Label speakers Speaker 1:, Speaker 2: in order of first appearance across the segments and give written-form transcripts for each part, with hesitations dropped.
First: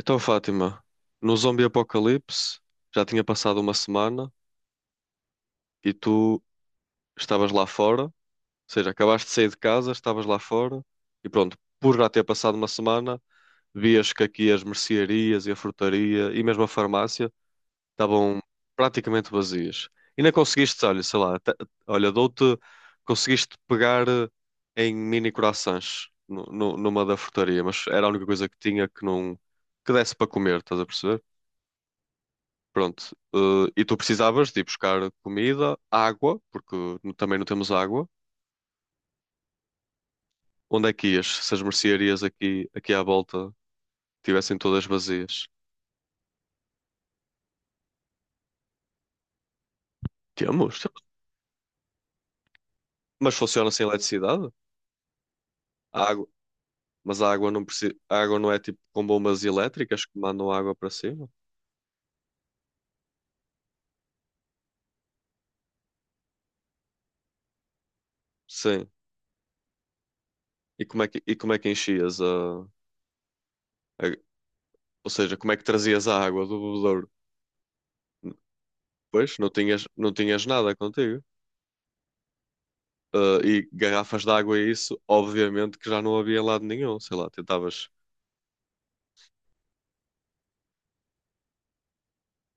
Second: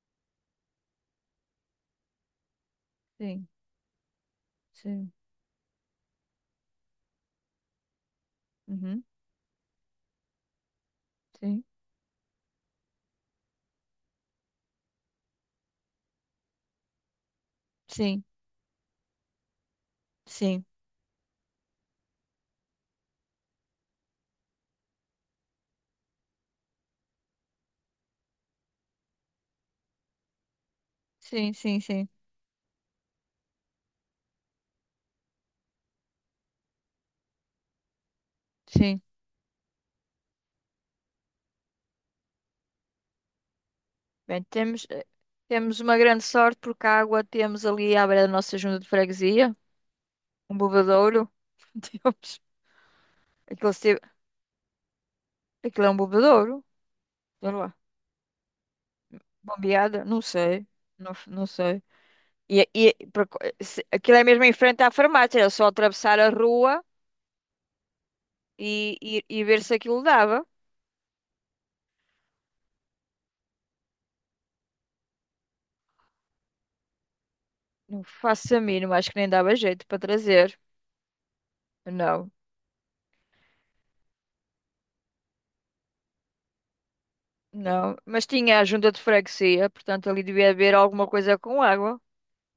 Speaker 1: Então, Fátima, no zombie apocalipse já tinha
Speaker 2: Sim,
Speaker 1: passado uma semana
Speaker 2: sim,
Speaker 1: e tu estavas lá fora, ou seja,
Speaker 2: uhum,
Speaker 1: acabaste de sair de casa, estavas lá fora e pronto,
Speaker 2: sim,
Speaker 1: por já ter passado uma semana, vias que aqui as mercearias e a frutaria e mesmo a farmácia
Speaker 2: sim,
Speaker 1: estavam praticamente vazias. E não
Speaker 2: sim,
Speaker 1: conseguiste, olha, sei lá, olha, dou-te, conseguiste pegar em mini croissants numa da frutaria, mas era a única coisa que tinha que não, que desse para comer, estás a perceber?
Speaker 2: sim, sim, sim,
Speaker 1: Pronto. E tu precisavas de ir buscar comida, água, porque também não temos água.
Speaker 2: sim.
Speaker 1: Onde é que ias? Se as mercearias aqui, aqui à volta
Speaker 2: Bem,
Speaker 1: tivessem todas
Speaker 2: temos, eh,
Speaker 1: vazias?
Speaker 2: temos uma grande sorte porque a água temos ali à beira da nossa junta de freguesia, um
Speaker 1: Temos, temos.
Speaker 2: bebedouro. Temos.
Speaker 1: Mas funciona
Speaker 2: Aquilo,
Speaker 1: sem
Speaker 2: se-
Speaker 1: eletricidade?
Speaker 2: aquilo é um
Speaker 1: A água,
Speaker 2: bebedouro,
Speaker 1: mas a água
Speaker 2: sei
Speaker 1: não
Speaker 2: lá,
Speaker 1: precisa, a água não é tipo com bombas
Speaker 2: bombeada,
Speaker 1: elétricas que
Speaker 2: não
Speaker 1: mandam
Speaker 2: sei,
Speaker 1: água para
Speaker 2: não,
Speaker 1: cima?
Speaker 2: não sei. E por co- se- aquilo é mesmo em frente à farmácia, era só atravessar a rua
Speaker 1: Sim.
Speaker 2: e ver se aquilo dava.
Speaker 1: E como é que, e como é que enchias ou seja, como é que trazias a água do bebedouro?
Speaker 2: Não faço a mínima, acho que nem
Speaker 1: Pois, não
Speaker 2: dava
Speaker 1: tinhas,
Speaker 2: jeito para
Speaker 1: não tinhas
Speaker 2: trazer.
Speaker 1: nada contigo.
Speaker 2: Não.
Speaker 1: E garrafas de água e isso, obviamente que já não havia em lado nenhum. Sei lá, tentavas.
Speaker 2: Não, mas tinha a junta de freguesia, portanto ali devia haver alguma coisa com água.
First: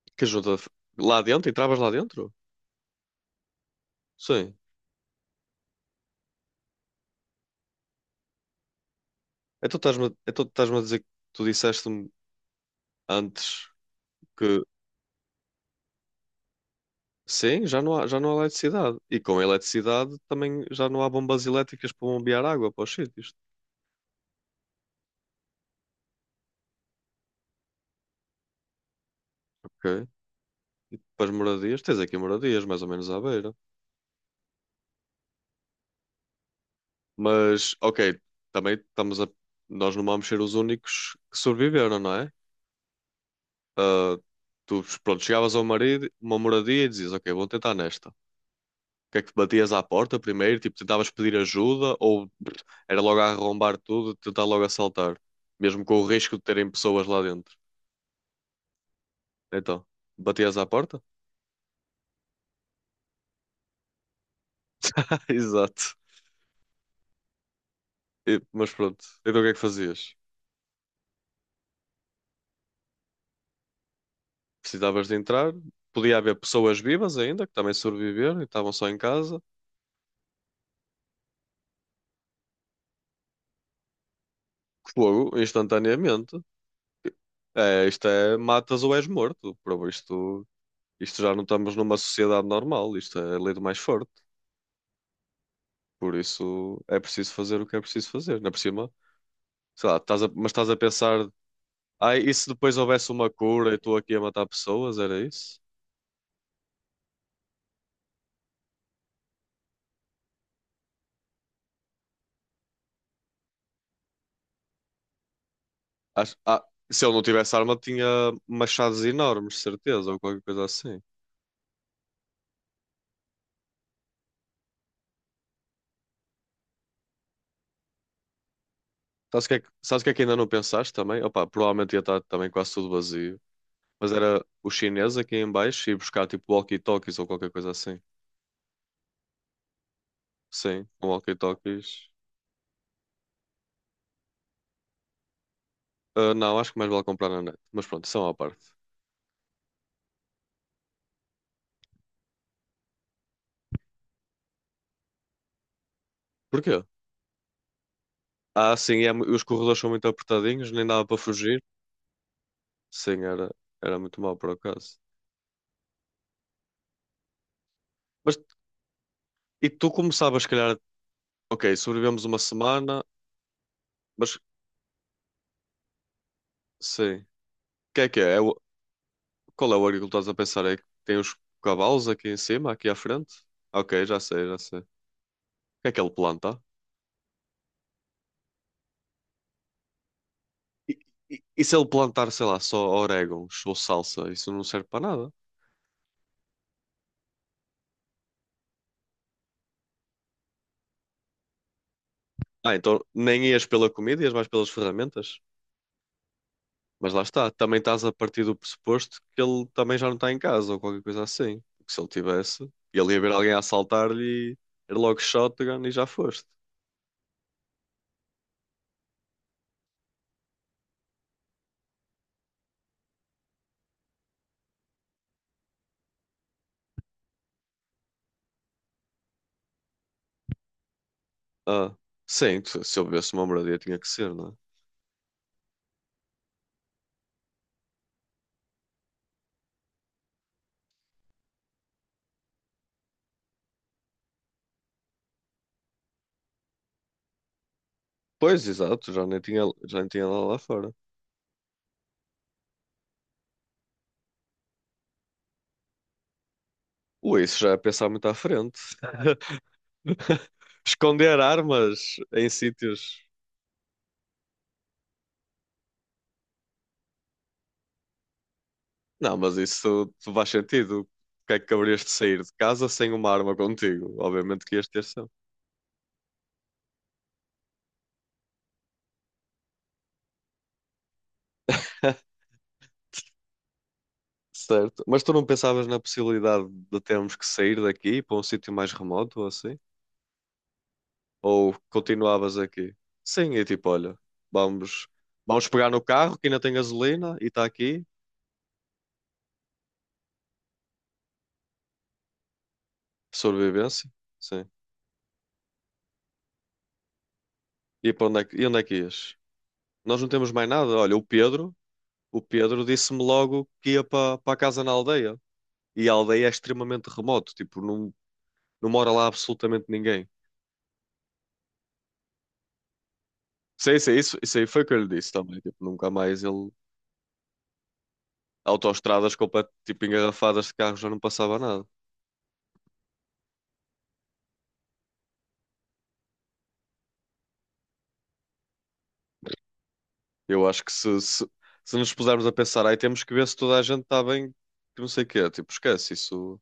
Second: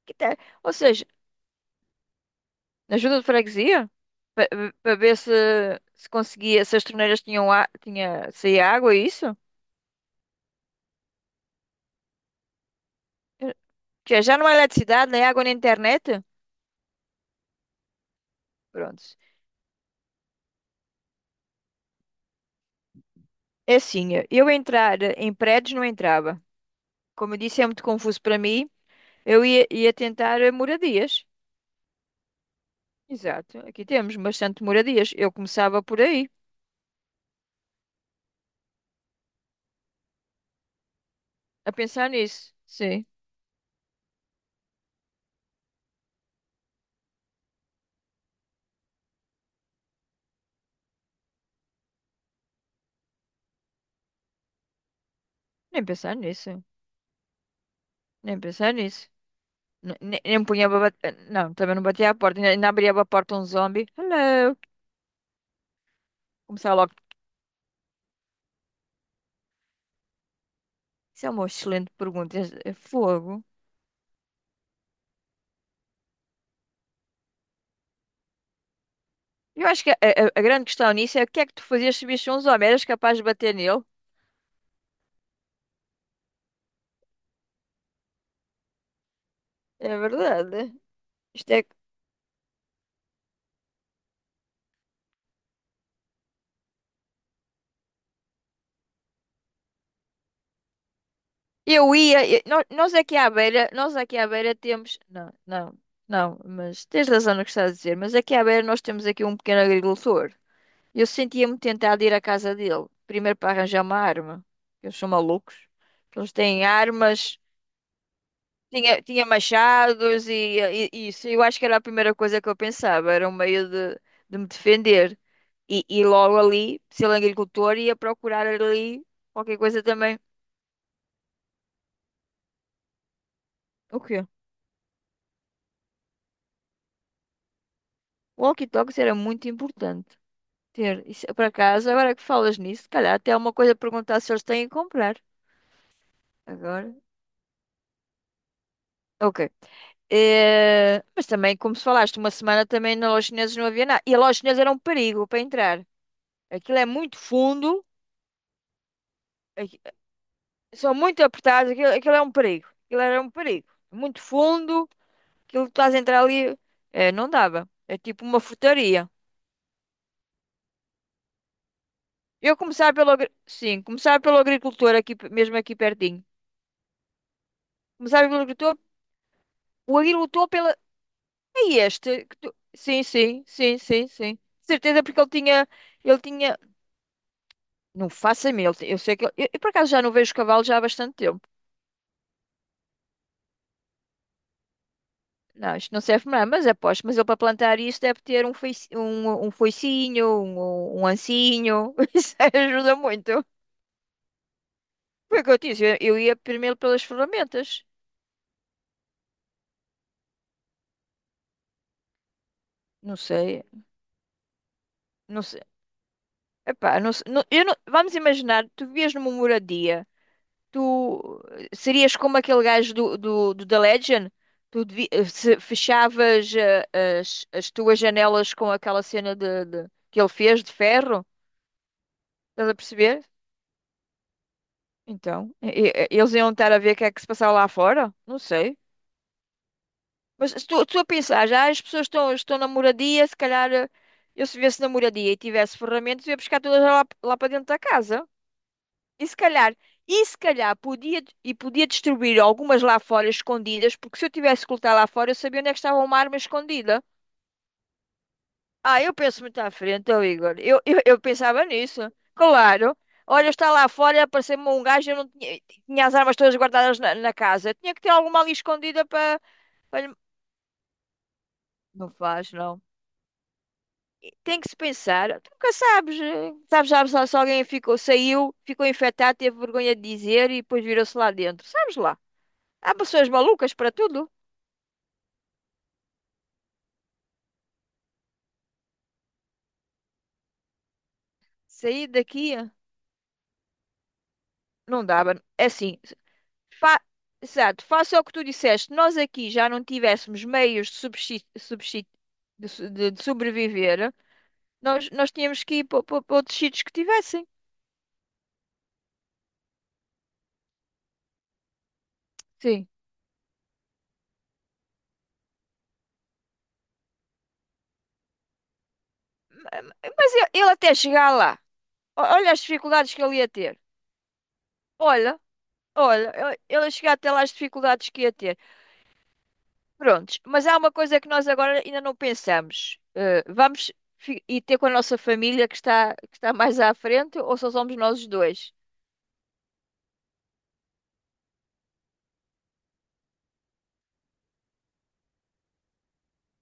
Speaker 2: Que
Speaker 1: Que
Speaker 2: tal?
Speaker 1: ajuda?
Speaker 2: Ou seja,
Speaker 1: Lá dentro? Entravas lá dentro?
Speaker 2: na junta de freguesia,
Speaker 1: Sim.
Speaker 2: para ver se conseguia, se as torneiras tinha, saía água, é isso?
Speaker 1: Então estás-me a dizer que tu disseste-me
Speaker 2: Eh,
Speaker 1: antes
Speaker 2: já não há
Speaker 1: que
Speaker 2: eletricidade, nem água, nem internet?
Speaker 1: sim, já não há eletricidade.
Speaker 2: Pronto.
Speaker 1: E com a eletricidade também já não há bombas elétricas para bombear água para os sítios.
Speaker 2: É assim, eu entrar em prédios não entrava. Como eu disse, é muito confuso para mim. Eu ia
Speaker 1: Ok.
Speaker 2: tentar moradias.
Speaker 1: Para as moradias, tens aqui moradias, mais ou menos à beira.
Speaker 2: Exato, aqui temos bastante moradias. Eu começava por aí,
Speaker 1: Mas, ok, também estamos a. Nós não vamos ser os únicos que
Speaker 2: a
Speaker 1: sobreviveram,
Speaker 2: pensar
Speaker 1: não é?
Speaker 2: nisso. Sim,
Speaker 1: ah, Tu, pronto, chegavas a uma moradia e dizias, ok, vou tentar nesta. O que é que batias à porta primeiro? Tipo, tentavas pedir ajuda ou pff, era logo a arrombar tudo, tentar logo assaltar, mesmo
Speaker 2: nem
Speaker 1: com o
Speaker 2: pensar
Speaker 1: risco de
Speaker 2: nisso.
Speaker 1: terem pessoas lá dentro.
Speaker 2: Nem pensar nisso.
Speaker 1: Então,
Speaker 2: Nem
Speaker 1: batias à
Speaker 2: punha para.
Speaker 1: porta?
Speaker 2: Não, também não batia à porta. Ainda abria a porta um zombie. Hello!
Speaker 1: Exato.
Speaker 2: Começava logo.
Speaker 1: Mas pronto, então o que é que fazias?
Speaker 2: Isso é uma excelente pergunta. É fogo.
Speaker 1: Precisavas de entrar, podia haver pessoas vivas ainda, que também sobreviveram e estavam só em casa.
Speaker 2: Eu acho que a grande questão nisso é o que é que tu fazias se visse um zombie? Eras capaz de bater nele?
Speaker 1: Fogo, instantaneamente. É, isto é, matas ou és morto, por
Speaker 2: É
Speaker 1: isto.
Speaker 2: verdade.
Speaker 1: Isto já não
Speaker 2: Isto é que.
Speaker 1: estamos numa sociedade normal, isto é a lei do mais forte. Por isso é preciso fazer o que é preciso fazer. Ainda por cima, sei lá, mas estás a pensar,
Speaker 2: Eu
Speaker 1: ai,
Speaker 2: ia.
Speaker 1: e
Speaker 2: eu-
Speaker 1: se
Speaker 2: nó-
Speaker 1: depois
Speaker 2: nós,
Speaker 1: houvesse
Speaker 2: aqui
Speaker 1: uma
Speaker 2: à beira.
Speaker 1: cura e
Speaker 2: Nós
Speaker 1: estou aqui
Speaker 2: aqui
Speaker 1: a
Speaker 2: à
Speaker 1: matar
Speaker 2: beira
Speaker 1: pessoas?
Speaker 2: temos.
Speaker 1: Era
Speaker 2: Não,
Speaker 1: isso?
Speaker 2: não, não. Mas tens razão no que estás a dizer. Mas aqui à beira nós temos aqui um pequeno agricultor. Eu sentia-me tentada a ir à casa dele. Primeiro para arranjar uma arma. Eles são malucos. Eles
Speaker 1: Acho- ah,
Speaker 2: têm
Speaker 1: Se ele não
Speaker 2: armas,
Speaker 1: tivesse arma, tinha
Speaker 2: tinha,
Speaker 1: machados
Speaker 2: tinha
Speaker 1: enormes, certeza, ou
Speaker 2: machados
Speaker 1: qualquer
Speaker 2: e,
Speaker 1: coisa
Speaker 2: e-
Speaker 1: assim.
Speaker 2: e isso. Eu acho que era a primeira coisa que eu pensava. Era um meio de me defender. E logo ali, se ele é agricultor, ia procurar ali
Speaker 1: Sabes o que
Speaker 2: qualquer
Speaker 1: é que,
Speaker 2: coisa
Speaker 1: sabes o que é
Speaker 2: também.
Speaker 1: que ainda não pensaste também? Opa, provavelmente ia estar também quase tudo vazio.
Speaker 2: O
Speaker 1: Mas
Speaker 2: quê?
Speaker 1: era o chinês aqui em baixo e buscar tipo walkie-talkies ou qualquer coisa assim.
Speaker 2: Walkie-talkies era muito importante
Speaker 1: Sim,
Speaker 2: ter.
Speaker 1: um
Speaker 2: Isso, por acaso,
Speaker 1: walkie-talkies.
Speaker 2: agora que falas nisso, se calhar até há uma coisa a perguntar se eles têm a comprar.
Speaker 1: Ah, não, acho que mais
Speaker 2: Agora.
Speaker 1: vale comprar na net. Mas pronto, são à parte.
Speaker 2: Ok. Mas também, como se falaste, uma semana também na loja chinesa não havia nada. E a loja chinesa era um perigo para entrar.
Speaker 1: Porquê?
Speaker 2: Aquilo é muito fundo,
Speaker 1: Ah, sim, é os corredores
Speaker 2: aqui-
Speaker 1: são muito apertadinhos, nem
Speaker 2: são
Speaker 1: dava para
Speaker 2: muito
Speaker 1: fugir.
Speaker 2: apertados, aquilo é um perigo. Aquilo era
Speaker 1: Sim,
Speaker 2: um
Speaker 1: era,
Speaker 2: perigo.
Speaker 1: era muito
Speaker 2: Muito
Speaker 1: mau por
Speaker 2: fundo,
Speaker 1: acaso.
Speaker 2: aquilo que estás a entrar ali, não dava. É tipo
Speaker 1: Mas
Speaker 2: uma frutaria.
Speaker 1: e tu começavas, se calhar, ok, sobrevivemos uma
Speaker 2: Eu começava
Speaker 1: semana,
Speaker 2: sim, começava pelo
Speaker 1: mas
Speaker 2: agricultor, aqui, mesmo aqui pertinho.
Speaker 1: sim. O que é que
Speaker 2: Começava
Speaker 1: é?
Speaker 2: pelo agricultor,
Speaker 1: Qual é o
Speaker 2: o
Speaker 1: agricultor que estás a
Speaker 2: agricultor
Speaker 1: pensar? É
Speaker 2: pela.
Speaker 1: que tem os
Speaker 2: É
Speaker 1: cavalos
Speaker 2: este?
Speaker 1: aqui em cima, aqui à
Speaker 2: Sim,
Speaker 1: frente?
Speaker 2: sim, sim,
Speaker 1: Ok,
Speaker 2: sim,
Speaker 1: já
Speaker 2: sim.
Speaker 1: sei, já sei. O
Speaker 2: Certeza, porque ele tinha.
Speaker 1: que é que ele
Speaker 2: Ele tinha.
Speaker 1: planta?
Speaker 2: Não faço a mim. Eu sei que eu, por acaso já não vejo cavalo já há
Speaker 1: E,
Speaker 2: bastante tempo.
Speaker 1: e se ele plantar, sei lá, só orégãos ou salsa, isso não serve para nada.
Speaker 2: Não, isto não serve para nada, mas aposto. Mas ele para plantar isto deve ter foice, um foicinho, um ancinho. Isso
Speaker 1: Ah,
Speaker 2: ajuda
Speaker 1: então
Speaker 2: muito.
Speaker 1: nem ias pela comida, ias mais pelas ferramentas?
Speaker 2: Foi o que eu disse. Eu ia primeiro pelas
Speaker 1: Mas lá está,
Speaker 2: ferramentas.
Speaker 1: também estás a partir do pressuposto que ele também já não está em casa ou qualquer coisa assim. Porque se ele tivesse, ele
Speaker 2: Não
Speaker 1: ia ver alguém a
Speaker 2: sei,
Speaker 1: assaltar-lhe e era logo
Speaker 2: não sei.
Speaker 1: shotgun e já foste.
Speaker 2: Epá, não, se- não- eu não- vamos imaginar, tu vivias numa moradia. Tu serias como aquele gajo do The Legend? Se fechavas as tuas janelas com aquela cena que ele fez de ferro?
Speaker 1: Ah, sim,
Speaker 2: Estás a
Speaker 1: se eu
Speaker 2: perceber?
Speaker 1: vivesse uma moradia tinha que ser, não é?
Speaker 2: Então, eles iam estar a ver o que é que se passava lá fora? Não sei. Mas se tu a pensares, ah, as pessoas estão na moradia, se calhar, eu se viesse na moradia e tivesse ferramentas, eu ia buscar todas lá, para dentro da casa.
Speaker 1: Pois, exato,
Speaker 2: E se calhar,
Speaker 1: já nem
Speaker 2: e
Speaker 1: tinha
Speaker 2: se
Speaker 1: lá lá
Speaker 2: calhar
Speaker 1: fora.
Speaker 2: podia, e podia distribuir algumas lá fora escondidas, porque se eu tivesse que lutar lá fora, eu sabia onde é que estava uma arma escondida.
Speaker 1: Ui, isso já é pensar muito à frente.
Speaker 2: Ah, eu penso muito à frente, ó Igor. Eu
Speaker 1: Esconder
Speaker 2: pensava nisso.
Speaker 1: armas em
Speaker 2: Claro.
Speaker 1: sítios.
Speaker 2: Olha, está lá fora, apareceu-me um gajo, eu não tinha, tinha as armas todas guardadas na casa. Eu tinha que ter alguma ali escondida
Speaker 1: Não,
Speaker 2: para.
Speaker 1: mas
Speaker 2: Para
Speaker 1: isso
Speaker 2: lhe-.
Speaker 1: tu faz sentido. Porque é que haverias de
Speaker 2: Não
Speaker 1: sair de
Speaker 2: faz, não.
Speaker 1: casa sem uma arma contigo?
Speaker 2: Tem
Speaker 1: Obviamente
Speaker 2: que
Speaker 1: que
Speaker 2: se
Speaker 1: ias ter sempre.
Speaker 2: pensar. Tu nunca sabes. Sabes lá se alguém ficou, saiu, ficou infectado, teve vergonha de dizer e depois virou-se lá dentro. Sabes lá. Há pessoas malucas para tudo.
Speaker 1: Certo. Mas tu não pensavas na possibilidade de termos que sair daqui para um sítio mais remoto ou assim? Ou
Speaker 2: Sair daqui,
Speaker 1: continuavas aqui? Sim, e tipo, olha,
Speaker 2: não
Speaker 1: vamos,
Speaker 2: dava. É
Speaker 1: vamos pegar
Speaker 2: assim,
Speaker 1: no carro que ainda tem
Speaker 2: fa-
Speaker 1: gasolina e está
Speaker 2: exato,
Speaker 1: aqui,
Speaker 2: faça o que tu disseste. Nós aqui já não tivéssemos meios de, subsi- subsi- de su- de
Speaker 1: sobrevivência.
Speaker 2: sobreviver,
Speaker 1: Sim.
Speaker 2: nós tínhamos que ir para outros sítios que tivessem.
Speaker 1: E para onde é que, e onde é que ias? Nós não temos mais nada. Olha, o Pedro
Speaker 2: Sim.
Speaker 1: disse-me logo que ia para, para a casa na aldeia. E a aldeia é extremamente remoto, tipo, não, não mora lá
Speaker 2: Ma-
Speaker 1: absolutamente
Speaker 2: ma-
Speaker 1: ninguém.
Speaker 2: Mas ele até chegar lá, olha as dificuldades que ele ia ter.
Speaker 1: Sim, sim, isso aí foi o que eu lhe disse
Speaker 2: Olha,
Speaker 1: também. Tipo, nunca
Speaker 2: olha,
Speaker 1: mais
Speaker 2: ele
Speaker 1: ele
Speaker 2: ele a chegar até lá as dificuldades que ia ter.
Speaker 1: autoestradas tipo
Speaker 2: Prontos,
Speaker 1: engarrafadas
Speaker 2: mas
Speaker 1: de
Speaker 2: há uma
Speaker 1: carros já não
Speaker 2: coisa que nós
Speaker 1: passava
Speaker 2: agora
Speaker 1: nada.
Speaker 2: ainda não pensamos. Vamos ir ter com a nossa família que está mais à frente ou só somos nós os dois?
Speaker 1: Eu acho que se nos pusermos a pensar, aí temos que ver se toda a gente está bem, que não sei o quê, tipo, esquece isso.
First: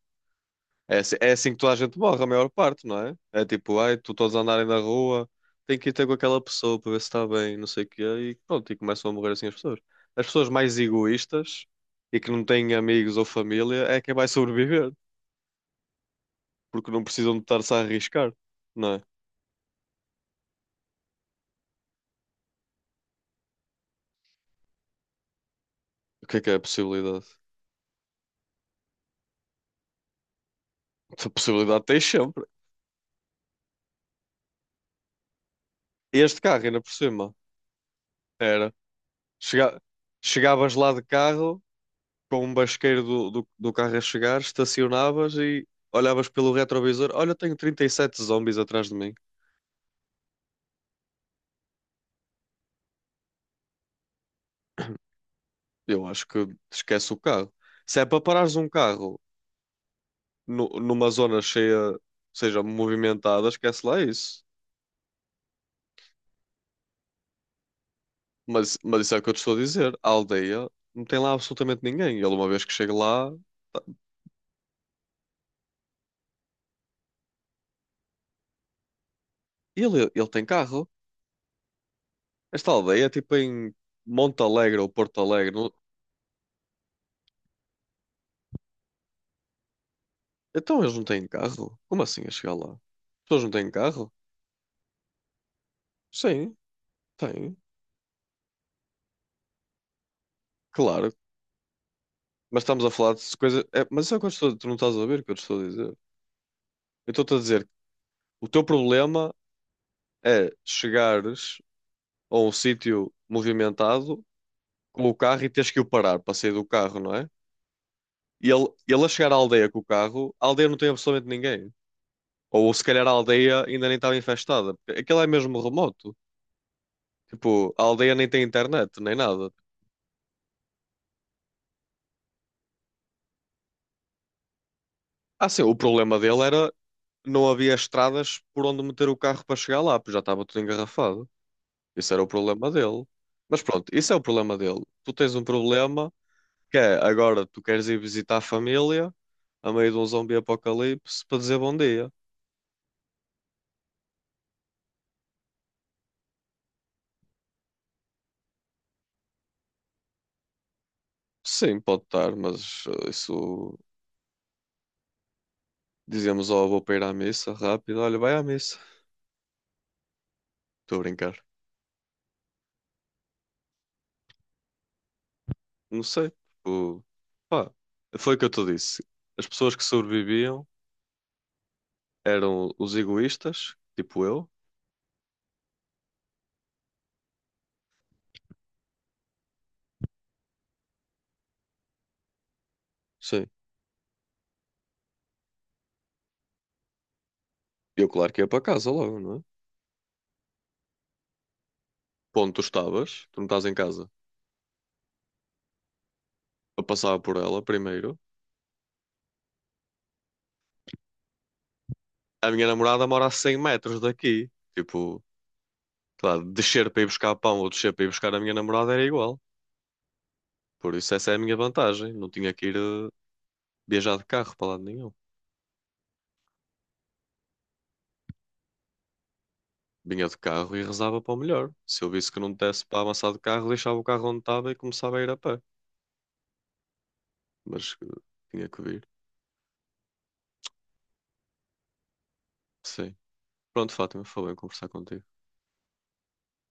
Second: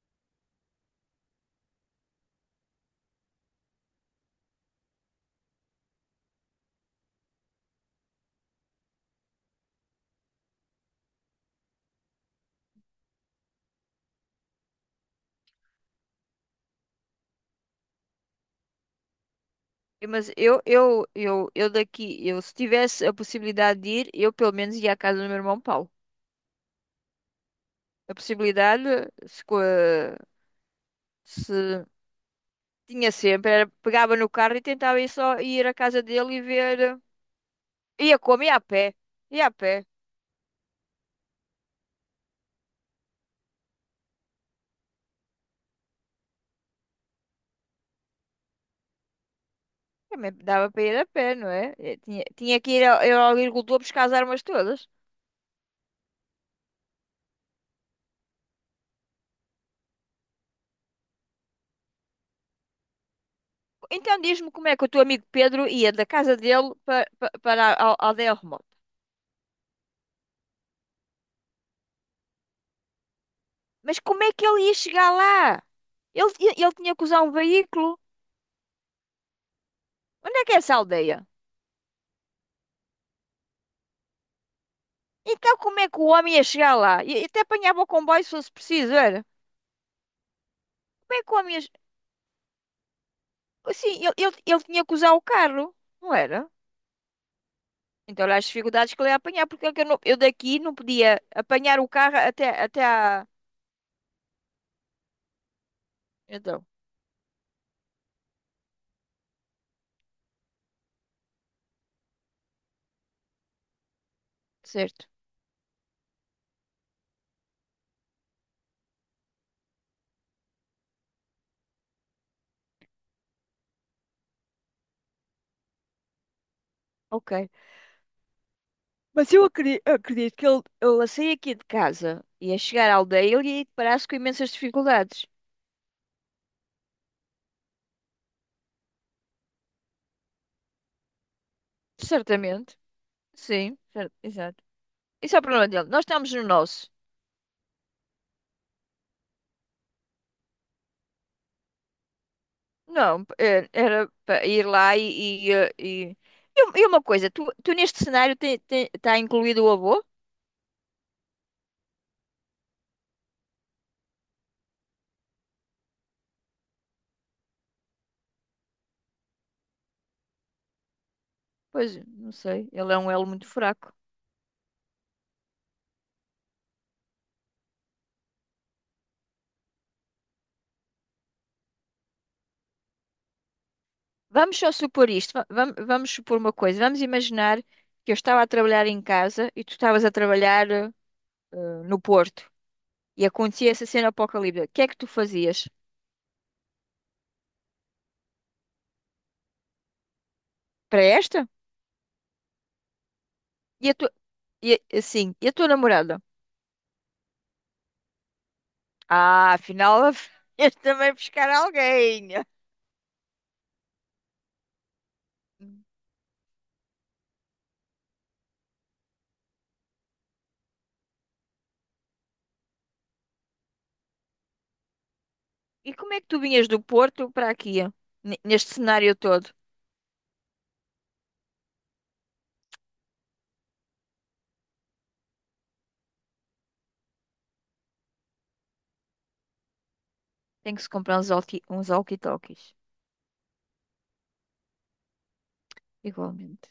Speaker 1: É assim que toda a gente morre, a maior parte, não é? É tipo, ai, tu todos a andarem na rua, tem que ir ter com aquela pessoa para ver se está bem, não sei o quê, e pronto, e começam a morrer assim as pessoas. As pessoas mais egoístas e que não têm amigos ou família é quem vai sobreviver, porque não precisam de estar-se a arriscar, não é?
Speaker 2: Mas eu daqui, eu se tivesse a possibilidade de ir, eu pelo menos ia à casa do meu irmão Paulo.
Speaker 1: O que é a possibilidade?
Speaker 2: A possibilidade, se, co-
Speaker 1: A possibilidade
Speaker 2: se
Speaker 1: tens sempre.
Speaker 2: tinha sempre, era, pegava no carro e tentava ir, só ir à casa dele
Speaker 1: Este
Speaker 2: e
Speaker 1: carro, ainda
Speaker 2: ver.
Speaker 1: por cima,
Speaker 2: Ia como? Ia a
Speaker 1: era.
Speaker 2: pé. Ia a pé.
Speaker 1: Chega- Chegavas lá de carro, com um basqueiro do carro a chegar, estacionavas e olhavas pelo retrovisor: olha, tenho 37 zombies atrás de mim.
Speaker 2: Também dava para ir a pé, não é? Tinha que ir ao agricultor buscar as armas todas.
Speaker 1: Eu acho que esquece o carro. Se é para parares um carro numa zona cheia, seja movimentada, esquece lá
Speaker 2: Então
Speaker 1: isso.
Speaker 2: diz-me como é que o teu amigo Pedro ia da casa dele para, para a aldeia remota.
Speaker 1: Mas isso é o que eu te estou a dizer: a aldeia não tem lá absolutamente ninguém. Ele, uma vez que chega lá, tá-
Speaker 2: Mas como é que ele ia chegar lá? Ele tinha que usar um veículo.
Speaker 1: ele, ele
Speaker 2: Onde
Speaker 1: tem
Speaker 2: é que é essa
Speaker 1: carro.
Speaker 2: aldeia?
Speaker 1: Esta aldeia é tipo em Monte Alegre ou Porto
Speaker 2: Então
Speaker 1: Alegre.
Speaker 2: como é que o homem ia chegar lá? E até apanhava o comboio se fosse preciso, era?
Speaker 1: Então eles não
Speaker 2: Como é
Speaker 1: têm
Speaker 2: que o homem ia...
Speaker 1: carro? Como assim a chegar lá? As pessoas não têm
Speaker 2: Assim,
Speaker 1: carro?
Speaker 2: ele tinha que usar o carro, não era?
Speaker 1: Sim, têm.
Speaker 2: Então olha as dificuldades que ele ia apanhar, porque é que eu, eu daqui não
Speaker 1: Claro.
Speaker 2: podia apanhar o carro até,
Speaker 1: Mas estamos
Speaker 2: até
Speaker 1: a falar de
Speaker 2: à...
Speaker 1: coisas. É, mas isso é o que eu estou... tu não estás a ver o que eu te estou a dizer.
Speaker 2: Então,
Speaker 1: Eu estou-te a dizer que o teu problema é chegares a um sítio movimentado
Speaker 2: certo.
Speaker 1: com o carro e teres que o parar para sair do carro, não é? E ele a chegar à aldeia com o carro, a aldeia não tem absolutamente ninguém. Ou se calhar a aldeia ainda nem estava infestada. Porque aquilo é mesmo remoto.
Speaker 2: Ok.
Speaker 1: Tipo, a aldeia nem tem internet, nem
Speaker 2: Mas eu
Speaker 1: nada.
Speaker 2: acredito que ele, a sair aqui de casa e a chegar à aldeia, ele ia deparar-se com imensas dificuldades.
Speaker 1: Ah, sim, o problema dele era não havia estradas por onde meter o carro para chegar lá, porque já estava tudo engarrafado. Isso era o problema
Speaker 2: Certamente.
Speaker 1: dele. Mas
Speaker 2: Sim,
Speaker 1: pronto, isso é o problema
Speaker 2: exato.
Speaker 1: dele. Tu tens
Speaker 2: Isso é o
Speaker 1: um
Speaker 2: problema dele. Nós
Speaker 1: problema
Speaker 2: estamos no
Speaker 1: que
Speaker 2: nosso.
Speaker 1: é agora tu queres ir visitar a família a meio de um zombi apocalipse para dizer bom dia.
Speaker 2: Não, era para ir lá. Uma coisa, tu neste cenário está incluído o avô?
Speaker 1: Sim, pode estar, mas isso dizemos, ao vou para ir à missa rápido. Olha, vai à missa. Estou a brincar.
Speaker 2: Pois, não sei, ele é um elo muito fraco.
Speaker 1: Não sei, tipo, pá, foi o que eu te disse. As pessoas que sobreviviam eram os egoístas, tipo eu.
Speaker 2: Vamos só supor isto, supor uma coisa. Vamos imaginar que eu estava a trabalhar em casa e tu estavas a trabalhar no Porto. E
Speaker 1: Sim.
Speaker 2: acontecia essa cena apocalíptica, o que é que tu fazias?
Speaker 1: Eu, claro que ia para casa logo, não é?
Speaker 2: Para esta?
Speaker 1: Ponto, tu estavas, tu não estás em
Speaker 2: E a
Speaker 1: casa.
Speaker 2: tua, e a tua namorada?
Speaker 1: Eu passava por ela primeiro.
Speaker 2: Ah, afinal, ias também buscar alguém.
Speaker 1: A minha namorada mora a 100 metros daqui. Tipo, sei lá, descer para ir buscar pão ou descer para ir buscar a minha namorada era igual. Por isso essa é a minha vantagem. Não tinha que ir viajar de carro para lado nenhum.
Speaker 2: E como é que tu vinhas do Porto para aqui, neste cenário todo?
Speaker 1: Vinha de carro e rezava para o melhor. Se eu visse que não desse para avançar de carro, deixava o carro onde estava e começava a ir a pé. Mas tinha que vir.
Speaker 2: Tem que se comprar uns walkie-talkies,
Speaker 1: Sim. Pronto, Fátima, foi bem conversar contigo.
Speaker 2: igualmente.